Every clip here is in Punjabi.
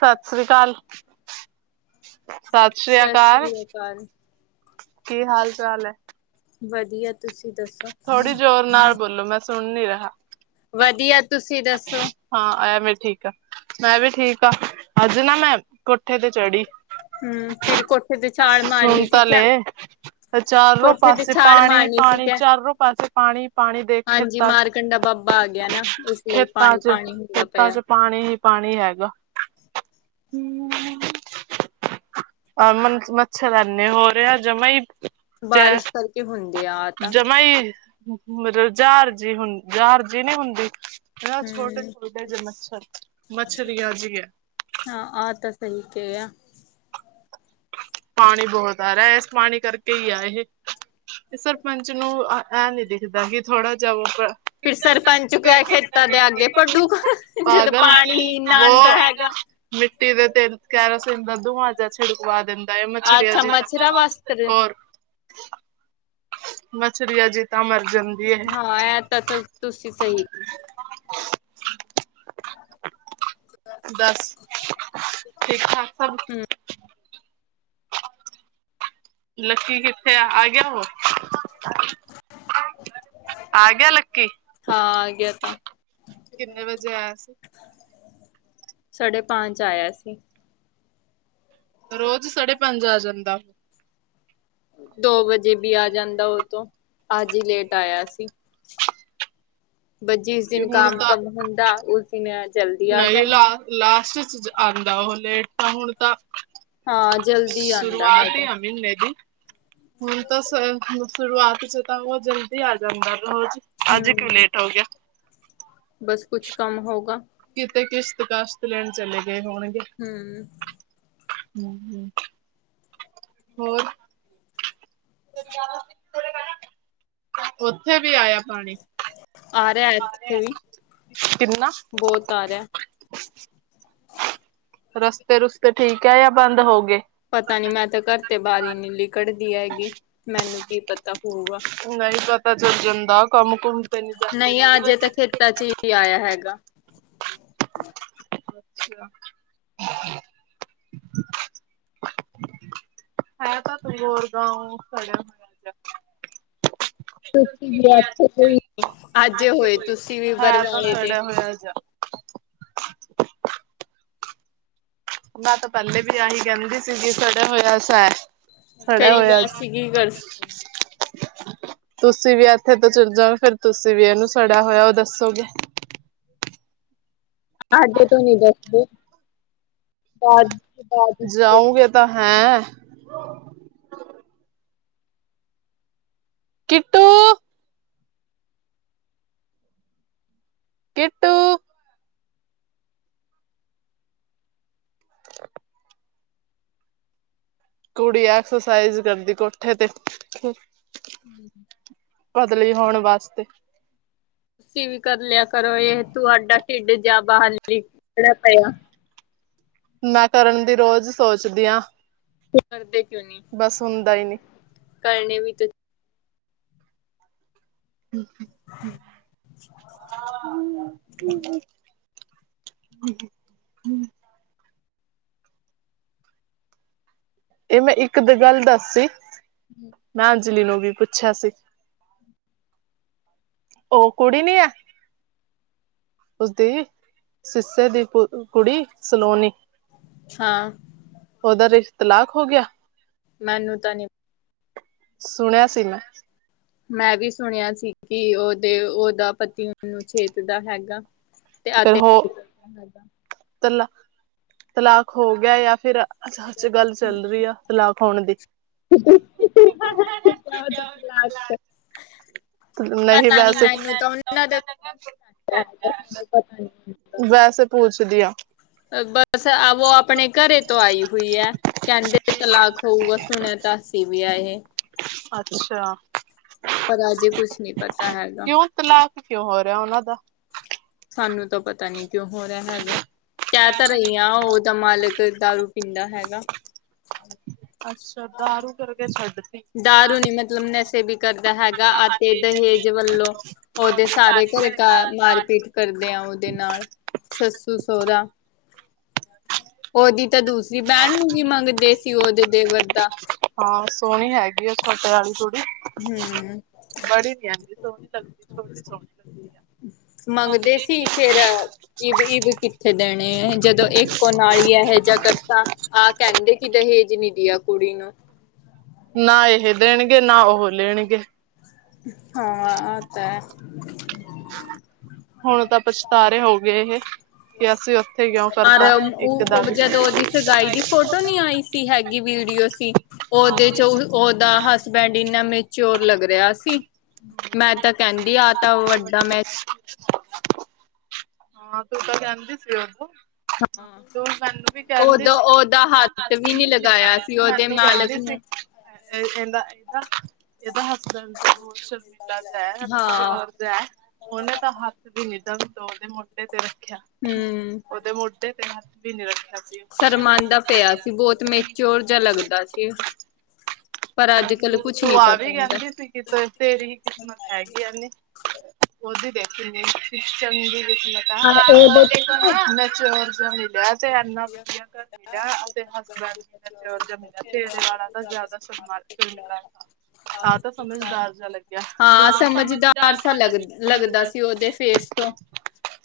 ਸਾਸਰੀ ਕਾਲ। ਸ਼ਾਸਰੀ ਸਤਿ ਅਕਾਲ ਸ੍ਰੀ ਅਕਾਲ ਕੀ ਹਾਲ-ਚਾਲ ਏ। ਵਧੀਆ ਤੁਸੀਂ ਦੱਸੋ? ਸੁਨ ਨੀ ਰਿਹਾ। ਵਦੀਆ ਤੁਸੀ ਦੱਸੋ। ਹਾਂ ਐਵੇ ਠੀਕ ਆ, ਮੈਂ ਵੀ ਠੀਕ ਆ, ਆੱਜ ਨਾ ਮੈਂ ਕੋਠੇ ਤੇ ਚੜੀ। ਹੂੰ, ਫਿਰ ਕੋਠੇ ਤੇ ਛਾਲ ਮਾਰਨੀ ਸੀ ਕਯਾ? ਅਚਾਰੋ ਪਾਸੇ ਮਾਰਨੀ ਸੀ ਪਾਣੀ-ਪਾਣੀ। ਕਿਆ ਚਾਰੋ ਪਾਸੇ ਪਾਣੀ-ਪਾਣੀ ਦੇ ਹਾਂਜੀ ਖੇਤਾਂ ਚ, ਮਾਰਕੰਡਾ ਬਾਬਾ ਆ ਗਿਆ ਨਾ ਇਸ ਲਈ ਖੇਤ। ਪਾਣੀ ਤਾਜੇ ਪਾਣੀ ਹੁੰਦਾ ਖੇਤਾ ਪਿਆ ਚੋ ਪਾਣੀ ਈ ਪਾਣੀ ਹੈਗਾ ਹੂੰ, ਹੂੰ। ਆ ਮ ਮੱਛਰ ਐਨੇ ਹੋਰੇਐ ਜਮਾ ਈ। ਬਾਰਿਸ਼ ਕਰਕੇ ਹੁੰਦੇ ਯਾਰ। ਜਮਾ ਈ ਮਲਬ ਜਾਰਜੀ ਹੁਨ ਜਾਰਜੀ ਨੀ ਹੁੰਦੀ। [unintelligible] ਹਮ ਛੋਟੇ-ਛੋਟੇ ਜੇ ਮੱਛਰ ਮੱਛਰੀਆਂ ਜੀ ਐ। ਹਾਂ ਆ ਤਾਂ ਸਈ ਕੇਆ। ਪਾਣੀ ਬੋਹਤ ਆਰੇਆ ਏਸ ਪਾਣੀ ਕਰਕੇ ਈ ਆ ਏਹ, ਸਰਪੰਚ ਨੂੰ ਐਂ ਨੀ ਦਿੱਖ ਦਾ ਕੀ ਥੋੜਾ ਜਾ‌ ਉਪਰ ਫਿਰ ਸਰਪੰਚ ਗਿਆ ਖੇਤਾਂ ਦੇ ਅੱਗੇ ਪੱਡੂ ਜਦੋਂ ਪਾਗਲ ਪਾਣੀ [unintelligible] ਨਾ ਵੋ ਆਉਂਦਾ ਹੈਗਾ ਮਿੱਟੀ ਦੇ ਤੇ ਕੈਰਾਸੀਨ ਦਾ ਧੂੰਆਂ ਜਾ ਛਿੜਕਵਾ ਦਿਂ [unintelligible] ਮਛੜੇਆ ਅੱਛਾ ਜੇ ਮੱਛਰਾਂ ਵਾਸਤੇ ਓਰ। ਮਛਰੀ ਆ ਜੀ ਤਾਂ ਮਰਜਨ ਹਾਂ ਏ ਤਾਂ-ਤਾਂ ਤੁਸੀ ਸਈ ਦਾੱਸ ਠੀਕ-ਠਾਕ ਸਭ? ਲੱਕੀ ਕਿਥੇ ਆਗੇਆ ਓਰ। ਆਗੇਆ ਲੱਕੀ। ਹਾਂ ਆ ਗਿਆ ਤਾਂ ਕਿੰਨੇ ਵਜੇ ਆਏਆ ਸੀ। ਸਾਢੇ ਪਾੰਚ ਆਏਆ ਸੀ। ਰੋਜ ਸਾਢੇ ਪਾੰਜ ਆ ਜਾਂਦਾ। ਦੋ ਵਜੇ ਵੀ ਆ ਜਾਂਦਾ ਓ ਤੋਂ ਆੱਜ ਹੀ ਲੇਟ ਆਏਆ ਸੀ। ਬਸ ਜਿਸ ਤੇ ਦਿਨ ਹੁਣ ਕਾਮ ਕੰਮ ਹੁੰਦਾ ਉਸ ਦਿਨ ਏ ਜਲ ਨਈ ਲਾ ਲਾਸਟ ਚ ਆਂਦਾ ਓ ਲੇਟ ਤਾ ਹੁਣ ਤਾ ਹਾਂ ਜਲਦੀ ਆਂਦਾ ਸ਼ੁਰੂਆਤ ਹੈਗਾ ਆ ਮੀਨੇ ਦੀ ਹੁਨ ਤਾ‌ ਸ ਸ਼ੁਰੂਆਤ ਚ ਤਾ ਓ ਜਲਦੀ ਆ ਜਾਂਦਾ ਰੋਜ਼ ਆੱਜ ਕਯੁ ਹੂੰ ਲੇਟ ਹੋਗੇਆ। ਬਸ ਕੁਛ ਕਾਘਮ ਹੋੳਗਾ। ਕਿਤੇ ਕਿਸ਼ਤ-ਕਾਸ਼ਤ ਲੈਣ ਚਲੇ ਗਏ ਹੋਣਗੇ। ਹੂੰ। [inaudible] ਹੋਰ [inaudible] ਓਥੇ ਵੀ ਆਏਆ ਪਾਣੀ ਆ ਰਿਹਾ ਇੱਥੇ ਵੀ ਕਿਨਾ ਬਹੁਤ ਆ ਰਿਹਾ ਰਸਤੇ-ਰੁਸਤੇ ਠੀਕ ਐ ਯਾ ਬੰਦ ਹੋਗੇ। ਪਤਾ ਨੀ ਮੈਂ ਤੋਂ ਘਰ ਤੇ ਬਾਰ ਈ ਨੀ ਲਿਕੜਦੀ ਹੈਗੀ, ਮੈਨੂੰ ਕੀ ਪਤਾ ਹੋਊਗਾ। ਨਈ ਪਤਾ ਚੱਲ ਜਾਂਦਾ ਕੰਮ-ਕੁੰਮ ਤੇ ਨੀ ਜਾਂਦੇ ਨੇ ਹਜੇ ਈ ਆਏਆ ਹੈਗਾ। ਅੱਛਾ। ਹੈ ਤਾ ਤੁ ਹੋਰ ਗਾਓ ਸੜੇਆ ਹੋਏਆ ਜਾ। ਤੁਸੀਂ ਵੀ ਇੱਥੇ, ਅੱਜ ਹੋਏ ਤੁਸੀਂ ਵੀ ਬਰਵਾਲੇ ਦੇ ਬੈਅ ਜਾ ਮੈਂ ਤਾਂ ਪਹਿਲੇ ਵੀ ਆਹੀ ਕਹਿੰਦੀ, ਸੀਗੀ ਸੜਿਆ ਹੋਇਆ ਸਾ ਹੈ। ਸੜਿਆ ਹੋਇਆ ਫੇਰ ਅੱਜ ਅਸੀਂ ਕੀ ਕਰ [inaudible] ਤੁਸੀਂ ਵੀ ਇੱਥੇ ਤੇ ਚੱਲ ਜਾਓ, ਫੇਰ ਤੁਸੀਂ ਵੀ ਇਹਨੂੰ ਸੜਿਆ ਹੋਇਆ ਉਹ ਦੱਸੋਗੇ। ਅੱਜ ਤ ਨੀ ਦੱਸਦੇ, ਬਾਦ ਬਾ ਜਾਊਗੇ ਤਾਂ ਹੈ ਕਿਟੋ ਕਿਟ [inaudible] ਕੁੜੀ ਐਕਸਰਸਾਈਜ਼ ਕਰਦੀ ਕੋਠੇ ਤੇ ਹਮ [inaudible] ਪਤਲੀ ਹੋਣ ਵਾਸਤੇ ਤੁਸੀਂ ਵੀ ਕਰ ਲਿਆ ਕਰੋ ਇਹ ਤੁੂਹਾਡਾ ਢਿੱਡ ਜਾ ਬਹਰ ਨਿਕਲੀਅ ਪਿਆ। ਮੈਂ ਕਰਨ ਦੀ ਰੋਜ਼ ਸੋਚਦੀ ਹਾਂ। ਕਰਦੇ ਕਿਉਂ ਨੀ, ਬਸ ਹੁੰਦਾ ਹੀ ਨਹੀਂ। ਕਰਨੇ ਵੀ ਤੇ [unintelligible] ਹ [inaudible] ਇਹ ਮੈਂ ਇੱਕ ਦ ਗੱਲ ਦੱਸੀ ਹਮ [inaudible] ਮੈਂ ਅੰਜਲੀ ਨੂੰ ਵੀ ਪੁੱਛਿਆ ਸੀ। ਉਹ ਕੁੜੀ ਨੀ ਆ ਉਸਦੀ ਸਿਸਟਰ ਦੀ ਕੁ ਕੁੜੀ ਸਲੋਨੀ ਹਾਂ। ਉਹਦਾ, ਰਿਸ਼ ਤਲਾਕ ਹੋ ਗਿਆ। ਮੈਨੂੰ ਤਾ ਨਹੀ ਸੁਣਿਆ ਸੀ ਮੈ ਮੈਂ ਵੀ ਸੁਣਿਆ ਸੀ, ਕਿ ਉਹਦੇ ਓਦਾ ਪਤੀ ਉਹਨੂੰ ਛੇਤ ਦਾ ਹੈਗਾ। ਤੇ ਆ ਤਲਾ---ਤਲਾਕ ਹੋ ਗਿਆ ਜਾਂ ਫਿਰ ਅੱਛਾ ਸੱਚ ਗੱਲ ਚੱਲ ਰਹੀ ਆ ਤਲਾਕ ਹੋਣ ਦੀ ਹ [inaudible] ਨਹੀਂ ਪਤਾ ਨੀ ਵੈਸੇ ਮੈਨੂੰ, ਤਾਂ ੳਹਨਾ ਦਾ ਵੈਸੇ ਪੁੂਛਦੀ ਆਂ। ਬਸ, ਔ ਅਪਣੇ ਘਰੇ ਤੋਂ ਆਈ ਹੁਈ ਹੈ। ਕਹਿੰਦੇ ਤਲਾਕ ਹੋੳਗਾ, ਸੁਣਿਆ ਤਾਂ ਅਸੀ ਵੀ ਆ ਇਹ। ਅੱਛਾ। ਪਰ ਅਜੇ ਕੁਛ ਨਹੀ ਪਤਾ ਹੈਗਾ। ਕਿਉਂ ਤਲਾਕ ਕਿਉਂ ਹੋ ਰਿਹਾ ਉਹਨਾਂ ਦਾ? ਸਾਨੂੰ ਤਾਂ ਪਤਾ ਨੀ ਕਿਉਂ ਹੋ ਰਿਹਾ ਹੈਗਾ? ਕਹ ਤਾਂ ਰਹੀ ਹਾਂ ਉਹਦਾ ਮਾਲਕ ਦਾਰੂ ਪੀਂਦਾ ਹੈਗਾ। ਅੱਛਾ, ਦਾਰੂ ਕਰਕੇ ਛੱਡ ਦਾਰੂ ਨੀ, ਮਤਲਬ ਨਸ਼ੇ ਵੀ ਕਰਦਾ ਹੈਗਾ ਆ ਤੇ ਦਹੇਜ ਵੱਲੋ ਉਹਦੇ ਸਾਰੇ ਘਰੇ ਮਾਰ ਪੀਟ ਕਰਦੇ ਆ ਉਹਦੇ ਨਾਲ ਸੱਸੂ, ਸੋਹਰਾ। ਉਹਦੀ ਤਾਂ ਦੂਸਰੀ ਬੈਣ ਨੂੰ ਵੀ ਮੰਗਦੇ ਸੀ ਉਹਦੇ ਦੇਵਰ ਦਾ ਹਾਂ ਸੋਹਣੀ ਹੈਗੀ ਔ ਛੋਟੇ ਵਾਲੀ ਕੁੜੀ ਹੂੰ ਬੜੀ ਨੀ ਏਨੀ ਸੋਹਣੀ ਲੱਗਦੀ, ਛੋਟੀ ਸੋਹਣੀ ਲੱਗਦੀ ਆ। ਮੰਗਦੇ ਸੀ ਫੇਰ, ਇਬ -ਇਬ ਕਿੱਥੇ ਦੇਣੇ ਜਦੋਂ ਇੱਕ ਹੁਣ ਆਈ ਹੈ ਇਹੋ ਜਿਆ ਕੀਤਾ। ਆਹ ਕਹਿੰਦੇ ਕਿ ਦਹੇਜ ਨੀ ਦੀਆ ਕੁੜੀ ਨੂੰ। ਨਾ ਇਹ ਦੇਣਗੇ, ਨਾ ਉਹ ਲੈਣਗੇ। ਹਾਂ, ਆ ਤੇ ਹੈ। ਹੁਣ ਤਾਂ ਪਛਤਾਰੇ ਹੋਗੇ ਇਹ ਕਿ ਅਸੀਂ ਉੱਥੇ ਕਿਉਂ ਪਰ ਕਰਤਾ ਉਹ ਇੱਕਦਮ ਜਦੋਂ ਉਹਦੀ ਸਗਾਈ ਦੀ ਫੋਟੋ ਨੀ ਆਈ ਸੀ ਹੈਗੀ ਵੀਡੀਓ ਸੀ। ਉਹਦੇ 'ਚ ੳਹ ਉਹਦਾ ਹਸਬੈਂਡ ਇੰਨਾ ਮੇਚਯੋਰ ਲੱਗ ਰਿਹਾ ਸੀ। ਮੈਂ ਤਾਂ ਕਹਿੰਦੀ ਆ ਏਹ ਤਾਂ ਵੱਡਾ ਮੈਂ ਹਾਂ, ਤੂੰ ਤਾਂ ਕਹਿੰਦੀ ਸੀ ੳ ਤੋ ੳਹ ਮੈਨੂੰ ਵੀ ਕਹਿੰਦੀ ਉਦੋਂ ਸੀ ਉਹ ਉਹਦਾ ਤਾਂ ਹੱਥ ਵੀ ਨੀ ਲਗਾਇਆ, ਸੀ ਉਹਦੇ ਮੈਨੂੰ ਮਾਲਕ ਕਹਿੰਦੀ ਸੀ ਨੇ ਇਹਦਾ, ਇਹਦਾ, ਇਹਦਾ ਹਸਬੈਂਡ ਦਾ ਹਾਂ ਲਗਦਾ ਹੈ, ਉਹਨੇ ਤਾਂ ਹੱਥ ਵੀ ਨੀ ਅਪਨੇ ਦਿੳਰ ਦੇ ਮੋਢੇ ਤੇ ਰੱਖਿਆ। ਹਮ ਉਹਦੇ ਮੋਡੇ ਤੇ ਹੱਥ ਵੀ ਨੀ ਰੱਖਿਆ। ਸੀ ਸਰਮਾਂਦਾ ਪਿਆ ਸੀ, ਬਹੁਤ ਮੇਚੱਯੋਰ ਜਿਹਾ ਲੱਗਦਾ ਸੀ। ਪਰ ਅੱਜ ਕੱਲ ਤੂੰ ਕੁਛ ਨੀ ਤੂੰ ਆਪ ਪਤਾ ਹੀ ਹੁੰਦਾ ਕਹਿੰਦੀ ਸੀ ਕਿ ਤੇਰੀ ਕਿਸਮਤ ਹੈਗੀ ਏਂਝ ਦੀ, ਉਹਦੀ ਦੇਖ ਕਿੰਨੀ ਚੰਗੀ ਲਿਖੀ ਏ- ਮੈਂ ਹਾਂ ਆਪ ੳ ਉਹਦੇ ਤੇ ਦੇਖਿਆ ਨਾ, ਮੈਚੱਯੋਰ ਜਾ ਮਿਲਿਆ। ਤੇ ਇਨਾ ਵਧੀਆ ਘਰ ਮਿਲਿਆ, ਤੇ ਹਸਬੈਂਡ ਮੇਚੱਯੋਰ ਜਾ ਮਿਲਿਆ। ਤੇਰੇ ਵਾਲਾ ਦਾ ਜ਼ਿਆਦਾ ਸਮਝਦਾਰ ਆ ਤਾਂ ਸਮਝਦਾਰ ਜਿਹਾ ਲੱਗਿਆ, ਹਾਂ ਸਮਝਦਾਰ ਸਾ ਤਾਂ ਲੱਗ ਲੱਗਦਾ ਸੀ। ਉਹਦੇ ਫੇਸ ਤੋਂ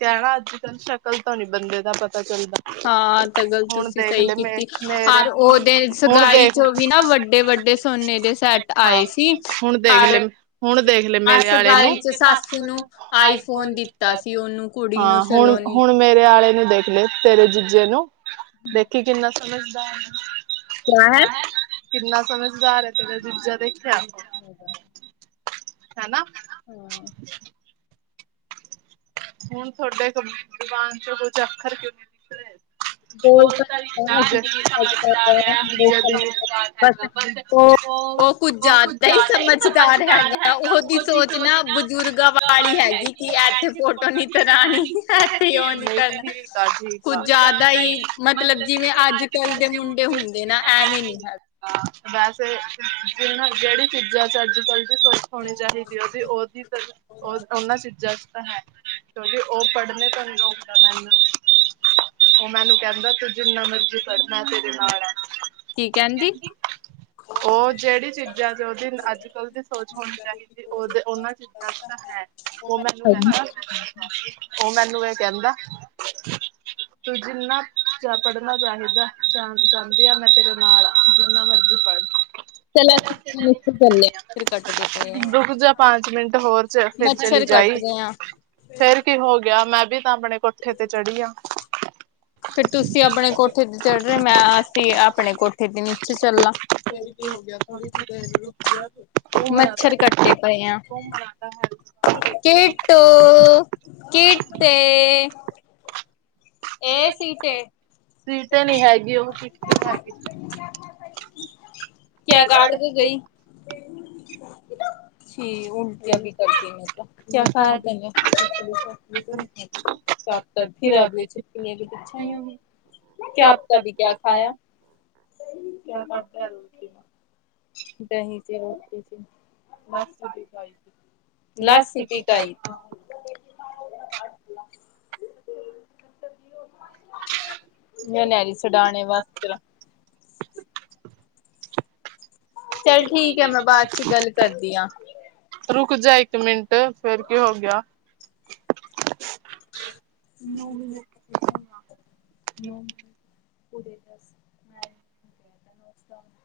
ਕਹਿਨਾ ਅੱਜ- ਕੱਲ ਸ਼ਕਲ ਤੋ ਨੀ ਬੰਦੇ ਦਾ ਪਤਾ ਚੱਲਦਾ। ਹਾਂ ਆ ਗੱਲ ਹੁਣ ਤੁਸੀਂ ਦੇਖ ਸਹੀ ਲੈ ਮੇ ਕੀਤੀ, ਮੇਰੇ ਔਰ ਉਹਦੇ ਹੁਣ ਸਗਾਈ ਦੇਖ 'ਚੋਂ ਵੀ ਨਾ ਵੱਡੇ -ਵੱਡੇ ਸੋਨੇ ਦੇ ਸੈਟ ਹਾਂ ਆਏ ਸੀ, ਹੁਣ ਦੇਖ ਔਰ ਲੈ ਹੁਣ ਦੇਖ ਲੈ ਔਰ ਮੇਰੇ ਆਲੇ ਸਗਾਈ 'ਚ ਨੂੰ ਸਸ ਨੂੰ ਆਈਫੋਨ ਦਿੱਤਾ ਸੀ ਓਹਨੂੰ। ਕੁੜੀਆ ਹਾਂ ਹੁਣ ਸਲੋਨੀ ਹੁਣ ਮੇਰੇ ਆਲੇ ਨੂੰ ਦੇਖ ਲੇ ਤੇਰੇ ਜੀਜੇ ਨੂੰ, ਦੇਖੀ ਕਿੰਨਾ ਸੋਹਣਾ ਕਿਆ ਹੈ ਕਿੰਨਾ ਸੋਹਣਾ ਸੁਧਾਰਿਆ ਤੇਰਾ ਜੀਜਾ ਦੇਖਿਆ ਏ ਤਾਂ ਹੈਨਾ। ਹਾਂ। ਹੁਣ ਤੁਹਾਡੇ, ਜੁਬਾਨ 'ਚ ਕੁਛ ਅੱਖਰ ਕਿਉਂ ਨਹੀ ਨਿਕਲੇ ਬੋਲ ਤਾਂ ਦਿੱਤਾ ਸਮਝਦਾਰ ਏ [unintelligible] ਬਸ ਹੈਗਾ ਬ, ਉਹ, ਉਹ ਕੁਝ ਜ਼ਿਆਦਾ ਹੀ ਸਮਝਦਾਰ ਹੈਗਾ ਉਹਦੀ ਸੋਚ ਨਾ ਦੁਰਗਾ ਵਾਲੀ ਹੈਗੀਥੇੋਟ [unintelligible] ਠੀਕ ਆ [unintelligible] ਦਾ ਹੀ, ਮਤਲਬ ਜਿਵੇਂ ਅੱਜ- ਕੱਲ ਦੇ ਮੁੰਡੇ ਹੁੰਦੇ ਨਾ ਐਵੇਂ ਨੀ ਹੈਗੇ ਵੈਸੇ, ਜਿਣ ਜਿਹੜੀ ਚੀਜ਼ਾਂ 'ਚ ਅੱਜ -ਕੱਲ ਦੀ ਸੋਚ ਹੋਣੀ ਚਾਹੀਦੀ, ਉਹਦੀ, ਉਹਦੀ ਤਾਂ ਉਹ, ਉਹਨਾਂ ਚੀਜ਼ਾਂ 'ਚ ਤਾਂ ਹੈ ਕਿਉਂਕਿ ਉਹ ਪੜ੍ਹਨੇ ਤੋਂ ਨ ਰੋਕਦਾ ਮੈਨੂੰ ਉਹ ਮੈਨੂੰ ਕਹਿੰਦਾ ਤੂੰ ਜਿੰਨਾ ਮਰਜ਼ੀ ਪੜਨਾ, ਮੈਂ ਤੇਰੇ ਨਾਲ ਆ ਕੀ ਕੈਂਦੀ? ਉਹ ਜਿਹੜੀ ਚੀਜ਼ਾਂ ਚ ਉਹਦੀ ਅੱਜ ਕੱਲ ਦੀ ਸੋਚ ਹੋਣੀ [inaudible] ਚਾਹੀਦੀ ਉਹਦੇ ਉਹਨਾਂ ਚੀਜ਼ਾਂ ਚ ਤਾਂ [inaudible] ਓ ਮੈਨੂੰ ਐ ਕੈਂਦਾ ਤੂੰ ਜਿੰਨਾ ਚ ਪੜਨਾ ਚਾਹੀਦੈ, ਚਾ ਚਾਂਦੀ ਆ, ਮੈਂ ਤੇਰੇ ਨਾਲ ਆ, ਜਿੰਨਾ ਮਰਜੀ ਪੜ। [inaudible] [unintelligible] ਫਿਰ ਕਟਦੇ ਪਏ ਆਂ। ਰੂਕ ਜਾ ਪਾੰਚ ਮਿੰਟ ਹੋਰ। ਚ ਫਿਰ ਚਲੀ ਮੱਛਰ ਕੱਟ ਜਾਈ। ਰੇ ਆਂ। ਫੇਰ ਕੀ ਹੋ ਗੇਆ ਮੈਂ ਵੀ ਤਾਂ ਆਪਣੇ ਕੋਠੇ ਤੇ ਚੜੀ ਆਂ। ਫੇਰ ਤੂਸੀ ਅਪਣੇ ਕੋਠੇ ਤੇ ਚੜ ਰੇ, ਮੈਂ, ਅਸੀ ਆਪਣੇ ਕੋਠੇ ਤੇ ਨੀਚੇ ਚੱਲਾਂ। ਫੇਰ ਕੀ ਹੋ ਗਿਆ ਥੋੜੀ ਜੀ ਦੇਰ ਰੁਕ ਜਾ ਤੂੰ। [inaudible] ਘੁੰਮਣਾ ਤਾਂ ਮੱਛਰ ਕੱਟੇ ਹੈ ਪਏਂ ਆਂ। ਘੁੰਮਣਾ ਤਾਂ ਹੈ ਕਿਟੂ, ਕਿਟੇ ਏ ਸੀਟੇ ਸੀਟ ਨੀ ਹੈਗੀ ਓ [unintelligible] ਹੈਗੇ। [unintelligible] [unintelligible] [unintelligible] [unintelligible] ਦਹੀਂ ਚ ਰੋਟੀ ਸੀ [unintelligible] [unintelligible] [unintelligible] ਚੱਲ ਠੀਕ ਐ ਮੈਂ ਬਾਦ ਚ ਗੱਲ ਕਰਦੀ ਆਂ। ਰੁਕ ਜਾ ਇੱਕ ਮਿੰਟ ਫੇਰ ਕੀ ਹੋ ਗੇਆ। [inaudible] [inaudible]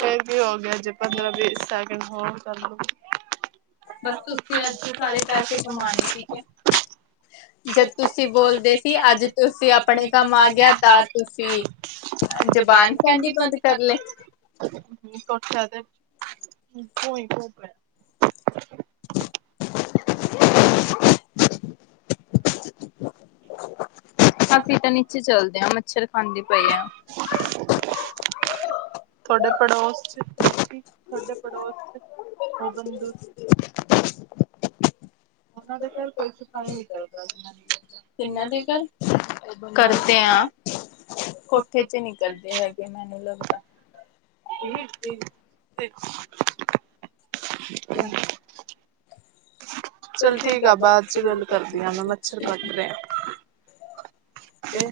ਫੇਰ ਕੀ ਹੋ ਗੇਆ ਜੇ ਪੰਦਰਾਂ-ਵੀ ਸੈਕਿੰਡ ਹੋਰ ਕਰ ਲੂ। ਬਸ ਬਾਸ ਤੁਸੀਂ ਤੂਸੀ ਅੱਜ ਆੱਜ ਸਾਰੇ ਪੈਸੇ ਕਮਾਣੇ ਕਮਾਨੇ, ਠੀਕ ਹੈ ਐ। ਜਦ ਤੁਸੀਂ ਤੂਸੀ ਬੋਲਦੇ ਸੀ, ਅੱਜ ਆੱਜ ਤੁਸੀਂ ਤੂਸੀ ਆਪਣੇ ਅਪਣੇ ਕੰਮ ਕਾੰਮ ਆ ਗਿਆ ਗੇਆ ਤਾ ਤਾਂ ਤੁਸੀਂ [unintelligible] ਅ ਜ਼ਬਾਨ ਜਬਾਨ ਕਹਿੰਦੀ ਕੈਂਦੀ ਬੰਦ ਕਰ ਲਏ ਕਰਲੇ? [inaudible] ਅਸੀਂ ਤਾਂ ਨੀਚੇ ਚੱਲਦੇ ਆਂ, ਮੱਛਰ ਖਾਂਦੇ ਪਏਂ ਆਂ। [inaudible] ਥੋਡੇ ਪੜੋਸ ਚ, ਥੋਡੇ ਪੜੋਸ ਚ [unintelligible] ਓਨਾਂ ਦੇ ਘਾਰ ਕੋਈ ਸਫਾਈ ਨੀ ਕਰਦਾ, ਜਿਨਾਂ ਦੀ ਕਿੰਨਾ ਦੇ ਘਾਰ, ਕਰਦੇ ਆਂ। ਕੋਠੇ ਚ ਨੀਕਲਦੇ ਹੈਗੇ, ਮੈਨੂੰ ਲੱਗਦਾ। [inaudible] ਚੱਲ ਠੀਕ ਆ ਐ, ਬਾਏ ਬਾਦ ਚੋ ਗਾੱਲ ਕਰਦੀ ਆਂ ਮੈਂ, ਮੱਛਰ ਕਾੱਟ ਰੇ ਐਂ। ਤੇ